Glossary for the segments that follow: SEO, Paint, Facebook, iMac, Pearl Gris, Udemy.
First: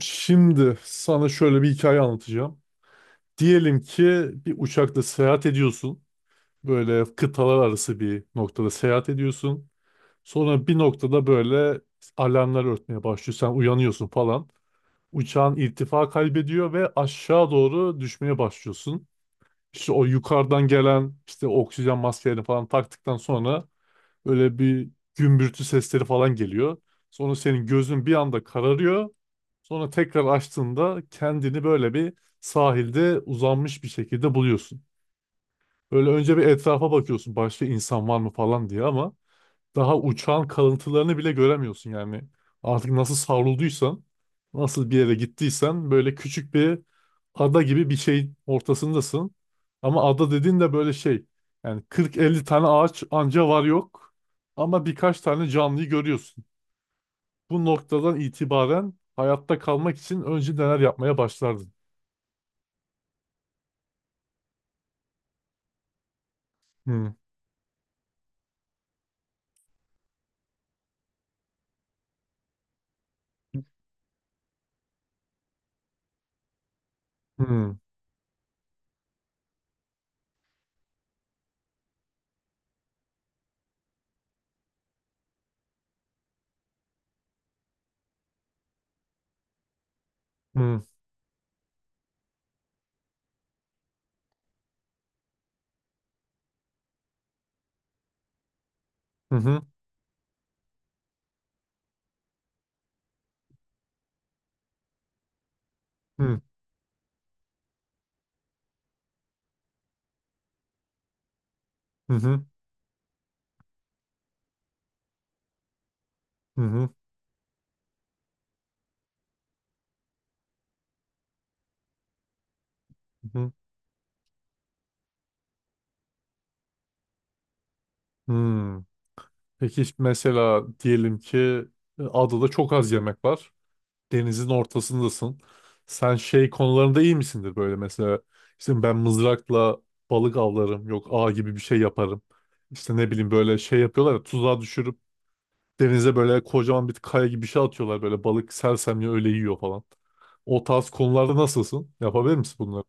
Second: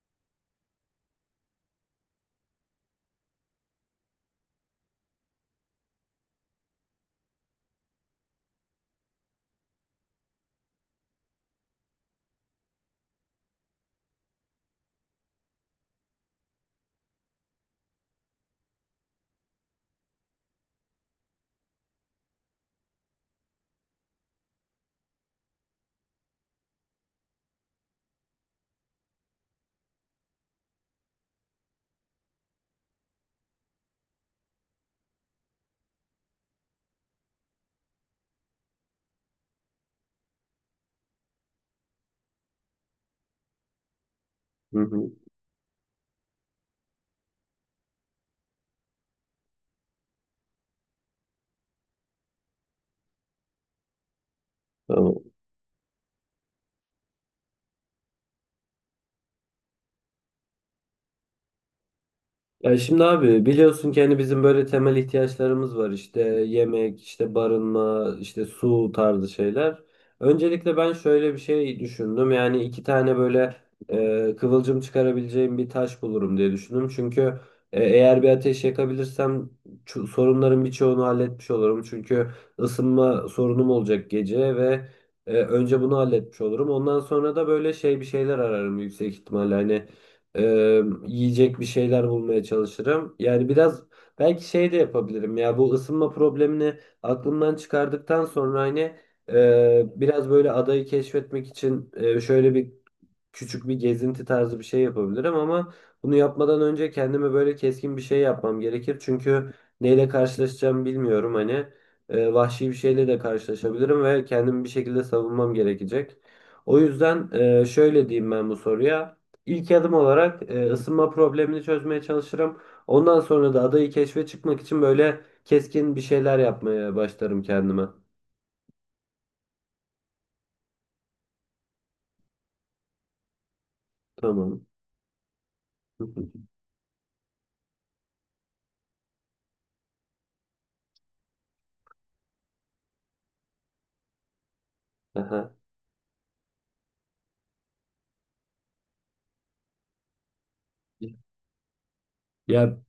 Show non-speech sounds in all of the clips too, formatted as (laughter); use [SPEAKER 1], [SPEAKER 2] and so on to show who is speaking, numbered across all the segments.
[SPEAKER 1] Şimdi sana şöyle bir hikaye anlatacağım. Diyelim ki bir uçakla seyahat ediyorsun. Böyle kıtalar arası bir noktada seyahat ediyorsun. Sonra bir noktada böyle alarmlar örtmeye başlıyor. Sen uyanıyorsun falan. Uçağın irtifa kaybediyor ve aşağı doğru düşmeye başlıyorsun. İşte o yukarıdan gelen işte oksijen maskelerini falan taktıktan sonra böyle bir gümbürtü sesleri falan geliyor. Sonra senin gözün bir anda kararıyor. Sonra tekrar açtığında kendini böyle bir sahilde uzanmış bir şekilde buluyorsun. Böyle önce bir etrafa bakıyorsun, başka insan var mı falan diye, ama daha uçağın kalıntılarını bile göremiyorsun yani. Artık nasıl savrulduysan,
[SPEAKER 2] Hı
[SPEAKER 1] nasıl bir
[SPEAKER 2] hı.
[SPEAKER 1] yere gittiysen, böyle küçük bir ada gibi bir şeyin ortasındasın. Ama ada dediğin de böyle şey, yani 40-50 tane ağaç anca var yok, ama birkaç
[SPEAKER 2] Tamam.
[SPEAKER 1] tane canlıyı görüyorsun. Bu noktadan itibaren hayatta kalmak için önce neler yapmaya başlardın?
[SPEAKER 2] Ya şimdi abi biliyorsun ki hani bizim böyle temel ihtiyaçlarımız var işte yemek,
[SPEAKER 1] Hmm.
[SPEAKER 2] işte barınma, işte su tarzı şeyler. Öncelikle ben şöyle bir şey düşündüm yani iki tane böyle kıvılcım çıkarabileceğim bir taş bulurum diye düşündüm. Çünkü
[SPEAKER 1] Hmm.
[SPEAKER 2] eğer bir ateş yakabilirsem sorunların birçoğunu halletmiş olurum. Çünkü ısınma sorunum olacak gece ve önce bunu halletmiş olurum. Ondan sonra da böyle şey bir şeyler ararım yüksek ihtimalle hani.
[SPEAKER 1] Hmm.
[SPEAKER 2] Yiyecek bir şeyler bulmaya çalışırım. Yani biraz belki şey de yapabilirim ya bu ısınma problemini aklımdan çıkardıktan sonra hani
[SPEAKER 1] Hı hı.
[SPEAKER 2] biraz böyle adayı keşfetmek için şöyle bir küçük bir gezinti tarzı bir şey yapabilirim ama bunu
[SPEAKER 1] Hı hı.
[SPEAKER 2] yapmadan önce kendime böyle keskin bir şey yapmam gerekir. Çünkü neyle karşılaşacağım bilmiyorum hani
[SPEAKER 1] Hı hı.
[SPEAKER 2] vahşi bir şeyle de karşılaşabilirim ve kendimi bir şekilde savunmam gerekecek.
[SPEAKER 1] Hı
[SPEAKER 2] O
[SPEAKER 1] hı.
[SPEAKER 2] yüzden şöyle diyeyim ben bu soruya. İlk adım olarak ısınma problemini çözmeye çalışırım. Ondan
[SPEAKER 1] Hı
[SPEAKER 2] sonra da adayı keşfe çıkmak için böyle keskin bir şeyler yapmaya başlarım kendime.
[SPEAKER 1] hı. Peki mesela diyelim ki adada çok az yemek var. Denizin
[SPEAKER 2] Tamam.
[SPEAKER 1] ortasındasın. Sen şey
[SPEAKER 2] (laughs)
[SPEAKER 1] konularında iyi misindir böyle mesela? İşte ben mızrakla balık avlarım. Yok, ağ gibi bir şey yaparım. İşte ne bileyim, böyle şey yapıyorlar ya, tuzağa düşürüp
[SPEAKER 2] Aha.
[SPEAKER 1] denize böyle kocaman bir kaya gibi bir şey atıyorlar. Böyle balık sersemle öyle yiyor falan. O tarz konularda nasılsın? Yapabilir misin
[SPEAKER 2] Ya
[SPEAKER 1] bunları?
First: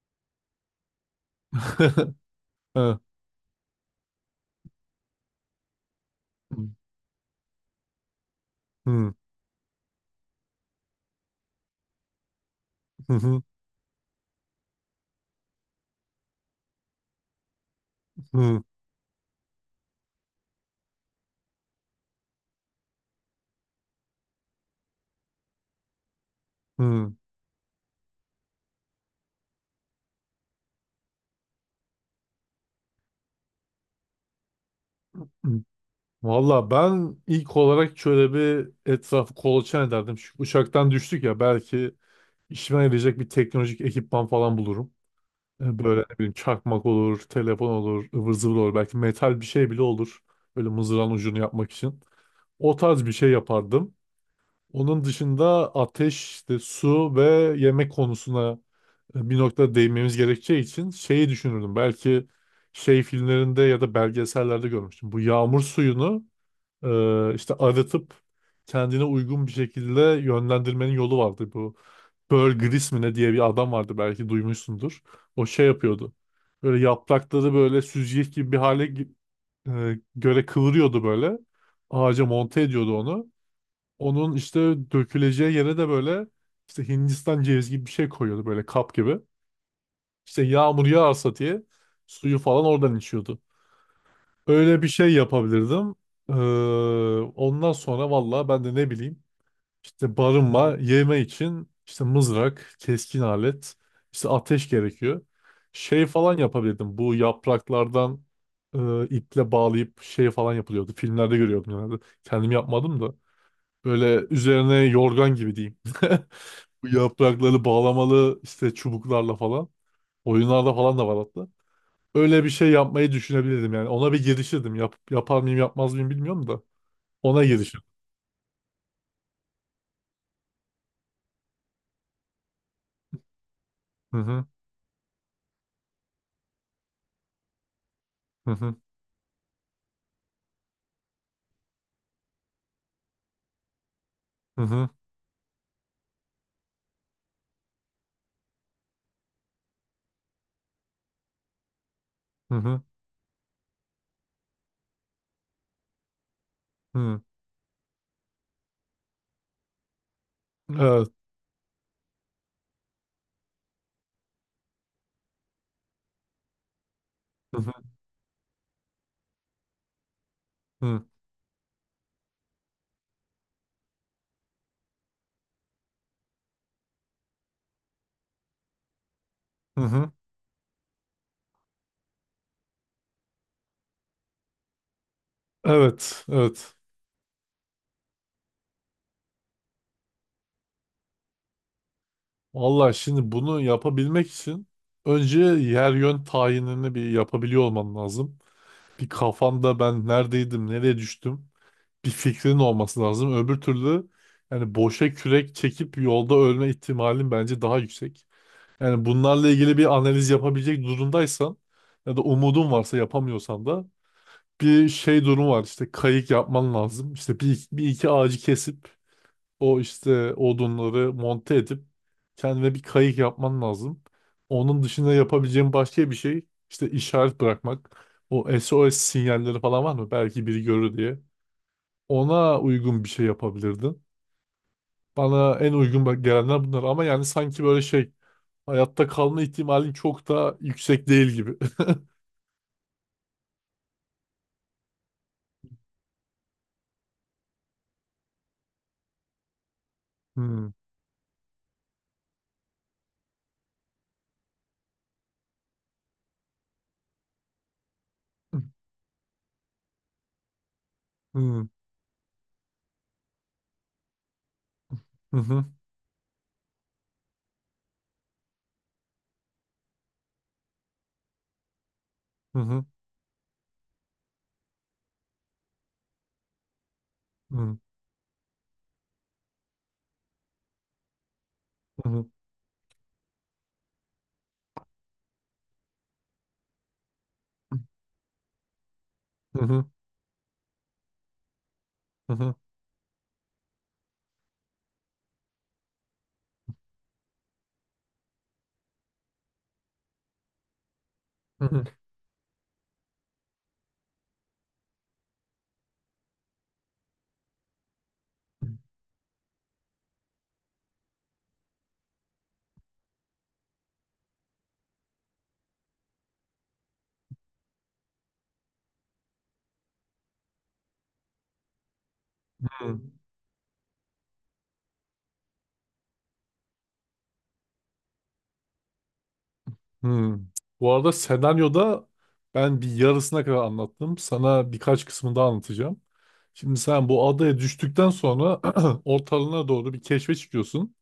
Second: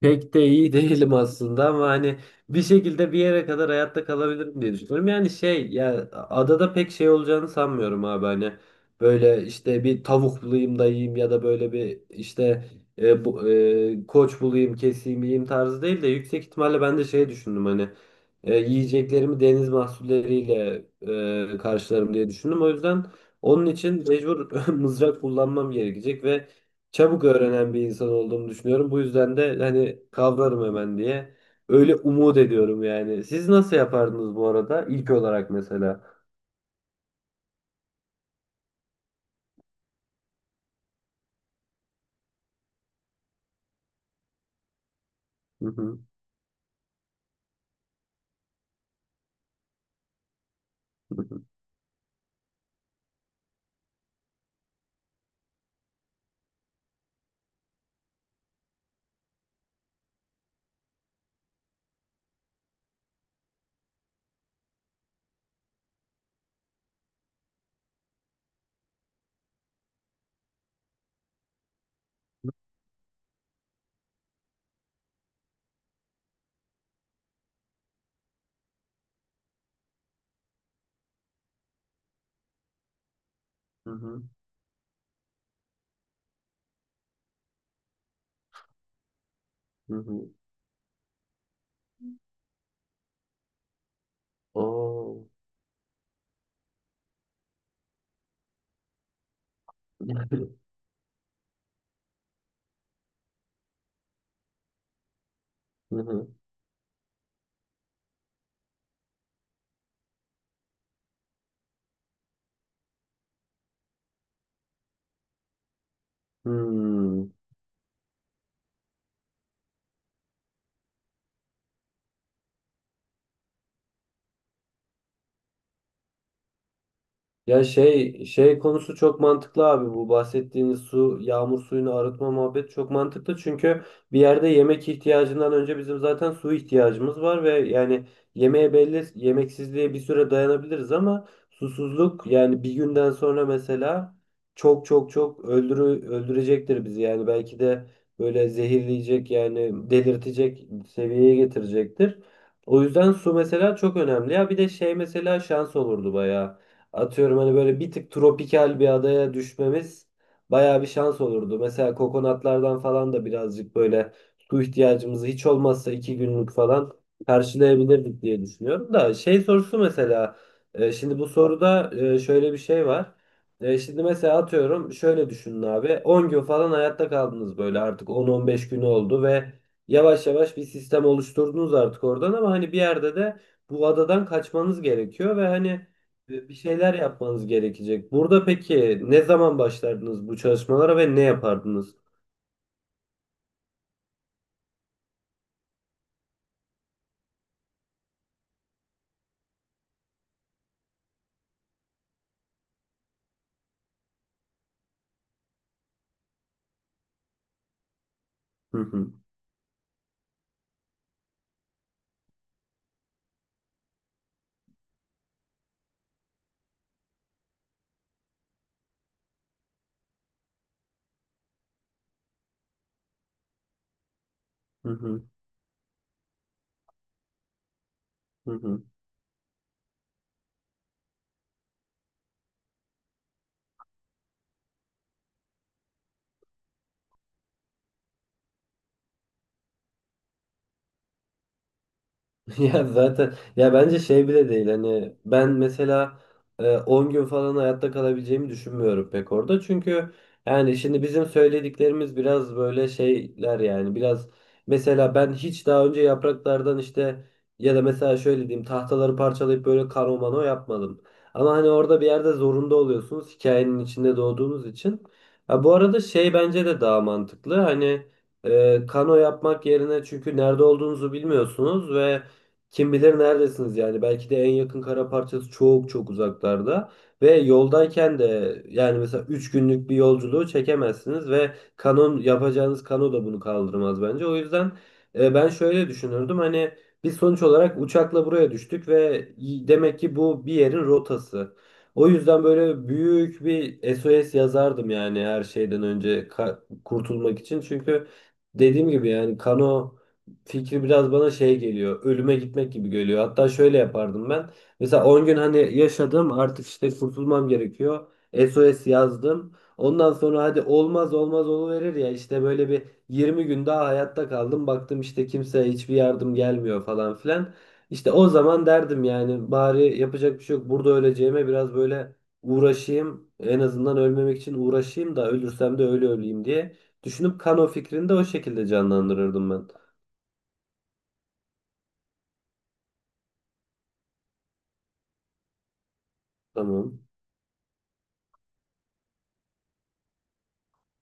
[SPEAKER 2] pek de iyi (laughs) değilim aslında ama
[SPEAKER 1] (laughs)
[SPEAKER 2] hani bir
[SPEAKER 1] Hı.
[SPEAKER 2] şekilde bir yere kadar hayatta kalabilirim diye düşünüyorum. Yani şey ya adada pek şey olacağını sanmıyorum abi hani
[SPEAKER 1] Hı.
[SPEAKER 2] böyle işte bir tavuk bulayım da yiyeyim ya da böyle bir işte
[SPEAKER 1] Hı.
[SPEAKER 2] koç bulayım keseyim yiyeyim tarzı değil de yüksek ihtimalle ben de şey düşündüm hani
[SPEAKER 1] Hı.
[SPEAKER 2] yiyeceklerimi deniz mahsulleriyle karşılarım diye düşündüm. O yüzden onun için mecbur (laughs) mızrak kullanmam gerekecek ve
[SPEAKER 1] Hı.
[SPEAKER 2] çabuk öğrenen bir insan olduğumu düşünüyorum. Bu yüzden de hani kavrarım hemen diye. Öyle umut ediyorum yani. Siz nasıl yapardınız bu arada? İlk olarak
[SPEAKER 1] Hı.
[SPEAKER 2] mesela.
[SPEAKER 1] Valla ben ilk olarak şöyle bir etrafı kolaçan ederdim. Çünkü uçaktan düştük ya, belki işime yarayacak bir teknolojik ekipman falan bulurum.
[SPEAKER 2] Hı hı,
[SPEAKER 1] Böyle ne bileyim, çakmak olur, telefon olur, ıvır zıvır olur. Belki metal bir şey bile olur. Böyle mızrağın
[SPEAKER 2] hı
[SPEAKER 1] ucunu
[SPEAKER 2] hı,
[SPEAKER 1] yapmak için. O tarz bir şey yapardım. Onun dışında ateş, işte su ve yemek konusuna bir noktada değinmemiz gerekeceği için şeyi düşünürdüm. Belki şey, filmlerinde ya da belgesellerde görmüştüm. Bu yağmur suyunu işte arıtıp kendine uygun bir şekilde yönlendirmenin yolu vardı. Bu Pearl Gris mi ne diye bir adam vardı, belki duymuşsundur. O şey yapıyordu. Böyle yaprakları böyle süzgeç gibi bir hale göre kıvırıyordu böyle. Ağaca monte ediyordu onu.
[SPEAKER 2] hı hı,
[SPEAKER 1] Onun işte döküleceği yere de böyle işte Hindistan cevizi gibi bir şey koyuyordu, böyle kap gibi.
[SPEAKER 2] hı hı.
[SPEAKER 1] İşte yağmur yağarsa diye suyu falan oradan içiyordu. Öyle bir şey
[SPEAKER 2] Oo.
[SPEAKER 1] yapabilirdim. Ee, ondan sonra valla ben de ne bileyim, işte barınma, yeme için işte mızrak, keskin alet, işte ateş gerekiyor.
[SPEAKER 2] Hı
[SPEAKER 1] Şey
[SPEAKER 2] hı.
[SPEAKER 1] falan yapabilirdim. Bu yapraklardan iple bağlayıp şey falan yapılıyordu. Filmlerde görüyordum genelde. Kendim yapmadım da. Böyle üzerine yorgan gibi diyeyim. (laughs) Bu
[SPEAKER 2] Hmm.
[SPEAKER 1] yaprakları bağlamalı işte çubuklarla falan. Oyunlarda falan da var hatta, öyle bir şey yapmayı düşünebilirdim yani. Ona bir girişirdim. Yap, yapar mıyım yapmaz mıyım bilmiyorum da. Ona
[SPEAKER 2] Ya
[SPEAKER 1] girişirdim.
[SPEAKER 2] şey konusu çok mantıklı abi, bu bahsettiğiniz su, yağmur suyunu arıtma muhabbeti çok mantıklı çünkü
[SPEAKER 1] Hı.
[SPEAKER 2] bir
[SPEAKER 1] Hı.
[SPEAKER 2] yerde yemek ihtiyacından önce bizim zaten su ihtiyacımız var ve yani
[SPEAKER 1] Hı.
[SPEAKER 2] yemeğe
[SPEAKER 1] Hı.
[SPEAKER 2] belli yemeksizliğe bir süre dayanabiliriz ama susuzluk yani bir günden sonra mesela çok
[SPEAKER 1] Hı.
[SPEAKER 2] çok çok öldürü öldürecektir bizi yani belki de böyle zehirleyecek yani delirtecek seviyeye getirecektir.
[SPEAKER 1] Hı. Hı. Hı.
[SPEAKER 2] O yüzden su mesela çok önemli ya bir de şey mesela şans olurdu bayağı.
[SPEAKER 1] Hı.
[SPEAKER 2] Atıyorum hani böyle bir tık tropikal bir adaya düşmemiz bayağı bir
[SPEAKER 1] Evet.
[SPEAKER 2] şans olurdu. Mesela kokonatlardan falan da birazcık böyle su ihtiyacımızı hiç olmazsa iki günlük falan
[SPEAKER 1] Hı. Hı.
[SPEAKER 2] karşılayabilirdik diye düşünüyorum. Da şey sorusu mesela
[SPEAKER 1] Hı.
[SPEAKER 2] şimdi bu soruda şöyle bir şey var. Şimdi mesela atıyorum şöyle düşünün abi, 10 gün falan hayatta kaldınız, böyle artık 10-15 günü oldu ve
[SPEAKER 1] Hı. Hı.
[SPEAKER 2] yavaş yavaş bir sistem oluşturdunuz artık oradan ama hani bir yerde de bu adadan kaçmanız gerekiyor ve hani
[SPEAKER 1] Evet,
[SPEAKER 2] bir
[SPEAKER 1] evet.
[SPEAKER 2] şeyler yapmanız gerekecek. Burada peki ne zaman başlardınız bu çalışmalara ve ne yapardınız?
[SPEAKER 1] Vallahi şimdi bunu yapabilmek için önce yer yön tayinini bir yapabiliyor olman lazım. Bir, kafanda ben neredeydim, nereye düştüm, bir fikrin olması lazım. Öbür türlü yani boşa kürek çekip yolda ölme ihtimalin bence daha yüksek.
[SPEAKER 2] Hı
[SPEAKER 1] Yani
[SPEAKER 2] hı,
[SPEAKER 1] bunlarla ilgili bir analiz yapabilecek durumdaysan ya da umudun varsa, yapamıyorsan da bir şey durum var, işte kayık yapman lazım. İşte bir iki ağacı kesip o işte odunları monte edip kendine bir kayık yapman lazım. Onun
[SPEAKER 2] hı
[SPEAKER 1] dışında
[SPEAKER 2] hı,
[SPEAKER 1] yapabileceğin başka bir şey işte işaret bırakmak.
[SPEAKER 2] hı
[SPEAKER 1] O
[SPEAKER 2] hı.
[SPEAKER 1] SOS sinyalleri falan var mı? Belki biri görür diye. Ona uygun bir şey yapabilirdin. Bana en uygun gelenler bunlar, ama yani sanki böyle şey, hayatta kalma ihtimalin çok da yüksek değil gibi. (laughs)
[SPEAKER 2] (laughs) Ya zaten ya bence şey bile değil hani ben mesela 10 gün falan hayatta kalabileceğimi düşünmüyorum pek orada. Çünkü
[SPEAKER 1] Hmm.
[SPEAKER 2] yani şimdi bizim söylediklerimiz biraz böyle şeyler yani biraz mesela ben hiç daha önce yapraklardan işte ya da mesela şöyle diyeyim tahtaları parçalayıp böyle karo mano yapmadım. Ama
[SPEAKER 1] Hmm.
[SPEAKER 2] hani orada bir yerde zorunda oluyorsunuz hikayenin içinde doğduğunuz için.
[SPEAKER 1] Hı
[SPEAKER 2] Ha,
[SPEAKER 1] hı.
[SPEAKER 2] bu arada şey bence de daha mantıklı hani kano yapmak yerine çünkü nerede olduğunuzu bilmiyorsunuz ve
[SPEAKER 1] Hı hı.
[SPEAKER 2] kim bilir neredesiniz yani belki de en yakın kara parçası çok çok uzaklarda ve
[SPEAKER 1] Hı hı.
[SPEAKER 2] yoldayken de yani mesela 3 günlük bir yolculuğu çekemezsiniz ve
[SPEAKER 1] Hı
[SPEAKER 2] kanon
[SPEAKER 1] hı.
[SPEAKER 2] yapacağınız kano da bunu kaldırmaz bence. O yüzden ben şöyle düşünürdüm hani biz sonuç olarak uçakla buraya düştük ve demek ki bu bir yerin rotası. O
[SPEAKER 1] Hı
[SPEAKER 2] yüzden
[SPEAKER 1] hı.
[SPEAKER 2] böyle büyük bir SOS yazardım yani her şeyden önce kurtulmak için çünkü dediğim gibi yani kano fikri biraz bana şey
[SPEAKER 1] Hı hı.
[SPEAKER 2] geliyor. Ölüme gitmek gibi geliyor. Hatta şöyle yapardım ben. Mesela 10 gün hani yaşadım artık işte kurtulmam gerekiyor. SOS yazdım. Ondan sonra hadi olmaz olmaz oluverir ya işte böyle bir 20 gün daha hayatta kaldım. Baktım işte kimseye hiçbir yardım gelmiyor falan filan. İşte o zaman derdim yani bari yapacak bir şey yok. Burada öleceğime biraz böyle
[SPEAKER 1] Hmm.
[SPEAKER 2] uğraşayım. En azından ölmemek için uğraşayım da ölürsem de öyle öleyim diye. Düşünüp kano fikrini de o şekilde canlandırırdım ben.
[SPEAKER 1] Hmm. Bu arada senaryoda ben bir yarısına kadar anlattım. Sana birkaç kısmını daha anlatacağım. Şimdi
[SPEAKER 2] Tamam.
[SPEAKER 1] sen bu adaya düştükten sonra (clears throat) ortalığına doğru bir keşfe çıkıyorsun.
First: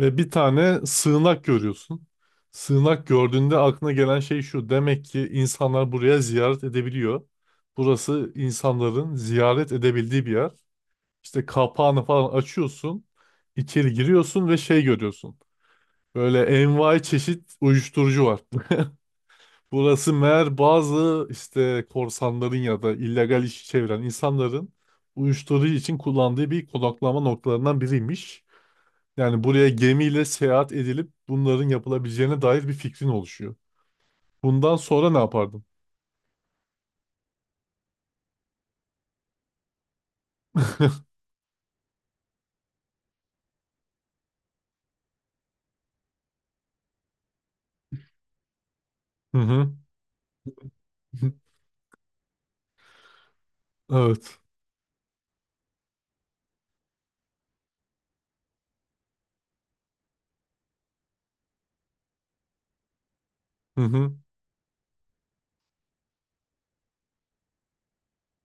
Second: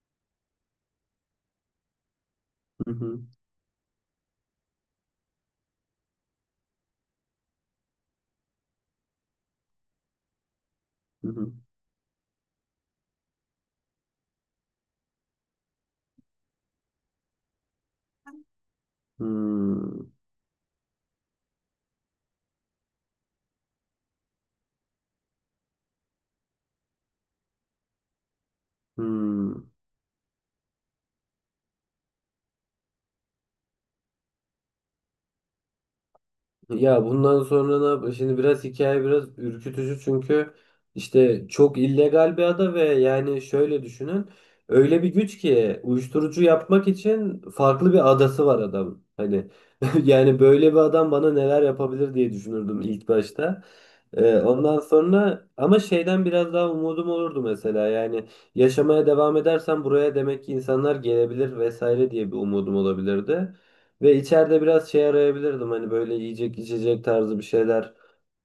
[SPEAKER 1] Ve bir tane sığınak görüyorsun.
[SPEAKER 2] Hı
[SPEAKER 1] Sığınak
[SPEAKER 2] hı.
[SPEAKER 1] gördüğünde aklına gelen şey şu: demek ki insanlar buraya ziyaret edebiliyor. Burası insanların ziyaret edebildiği bir yer.
[SPEAKER 2] Hı
[SPEAKER 1] İşte
[SPEAKER 2] hı.
[SPEAKER 1] kapağını falan açıyorsun, içeri giriyorsun ve şey görüyorsun. Böyle envai çeşit uyuşturucu var. (laughs)
[SPEAKER 2] Hmm.
[SPEAKER 1] Burası meğer bazı işte korsanların ya da illegal işi çeviren insanların uyuşturucu için kullandığı bir konaklama noktalarından biriymiş. Yani
[SPEAKER 2] Hmm.
[SPEAKER 1] buraya gemiyle seyahat edilip bunların yapılabileceğine dair bir fikrin oluşuyor. Bundan sonra ne yapardım?
[SPEAKER 2] Ya bundan sonra ne yap? Şimdi biraz hikaye biraz ürkütücü çünkü işte çok illegal bir ada ve yani şöyle düşünün. Öyle bir güç ki uyuşturucu yapmak için farklı bir adası var adam.
[SPEAKER 1] Hı
[SPEAKER 2] Hani
[SPEAKER 1] hı.
[SPEAKER 2] (laughs) yani böyle bir adam bana
[SPEAKER 1] (laughs)
[SPEAKER 2] neler yapabilir diye düşünürdüm ilk başta.
[SPEAKER 1] Evet.
[SPEAKER 2] Ondan sonra ama şeyden biraz daha umudum olurdu mesela yani yaşamaya devam edersem buraya demek ki insanlar gelebilir vesaire diye bir umudum olabilirdi.
[SPEAKER 1] Hı hı.
[SPEAKER 2] Ve içeride biraz şey arayabilirdim hani böyle yiyecek içecek tarzı bir şeyler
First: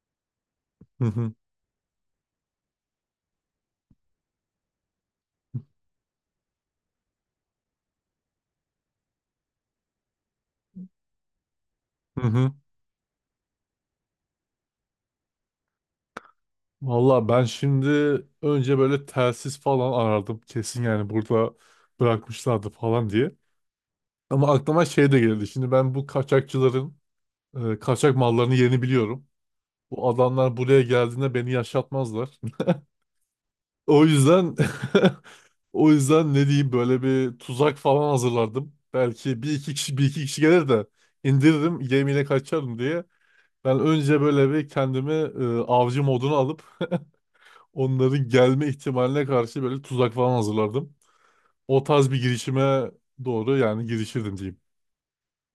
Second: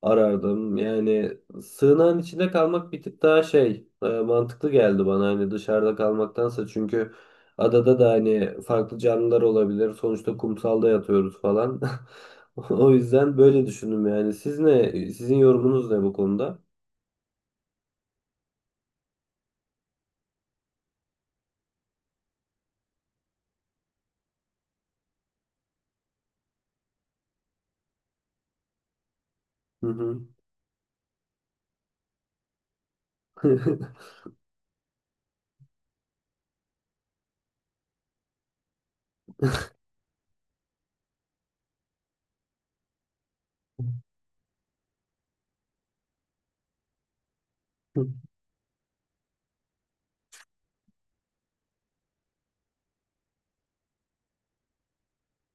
[SPEAKER 2] arardım.
[SPEAKER 1] Hı hı.
[SPEAKER 2] Yani sığınağın içinde kalmak bir tık daha şey mantıklı geldi bana hani dışarıda kalmaktansa çünkü adada da hani farklı canlılar olabilir. Sonuçta kumsalda yatıyoruz falan. (laughs)
[SPEAKER 1] Hı hı.
[SPEAKER 2] O yüzden böyle düşündüm yani. Siz ne? Sizin yorumunuz ne bu konuda?
[SPEAKER 1] Valla ben şimdi önce böyle telsiz falan arardım. Kesin yani burada bırakmışlardı falan diye. Ama aklıma şey de geldi. Şimdi ben bu kaçakçıların kaçak mallarını yerini biliyorum.
[SPEAKER 2] Hı
[SPEAKER 1] Bu
[SPEAKER 2] hı.
[SPEAKER 1] adamlar buraya geldiğinde beni yaşatmazlar. O
[SPEAKER 2] (laughs)
[SPEAKER 1] yüzden (laughs) o yüzden ne diyeyim, böyle bir tuzak falan hazırlardım. Belki bir iki kişi bir iki kişi gelir de indiririm, gemiyle kaçarım diye. Ben önce böyle bir kendimi avcı moduna alıp onların gelme ihtimaline karşı böyle tuzak falan hazırlardım. O tarz bir girişime doğru yani girişirdim diyeyim.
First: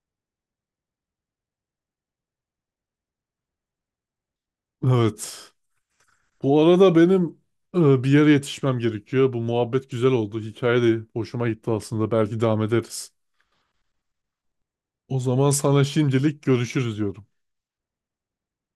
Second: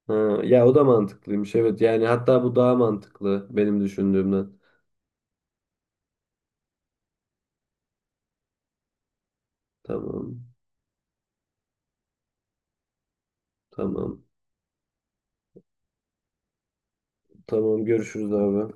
[SPEAKER 2] Ha, ya o da mantıklıymış, evet yani hatta bu daha mantıklı benim düşündüğümden.
[SPEAKER 1] Evet. Bu arada benim bir yere yetişmem gerekiyor. Bu muhabbet güzel oldu.
[SPEAKER 2] Tamam,
[SPEAKER 1] Hikaye de hoşuma gitti aslında. Belki devam ederiz.
[SPEAKER 2] tamam.
[SPEAKER 1] O zaman sana şimdilik görüşürüz diyorum.
[SPEAKER 2] Tamam, görüşürüz abi.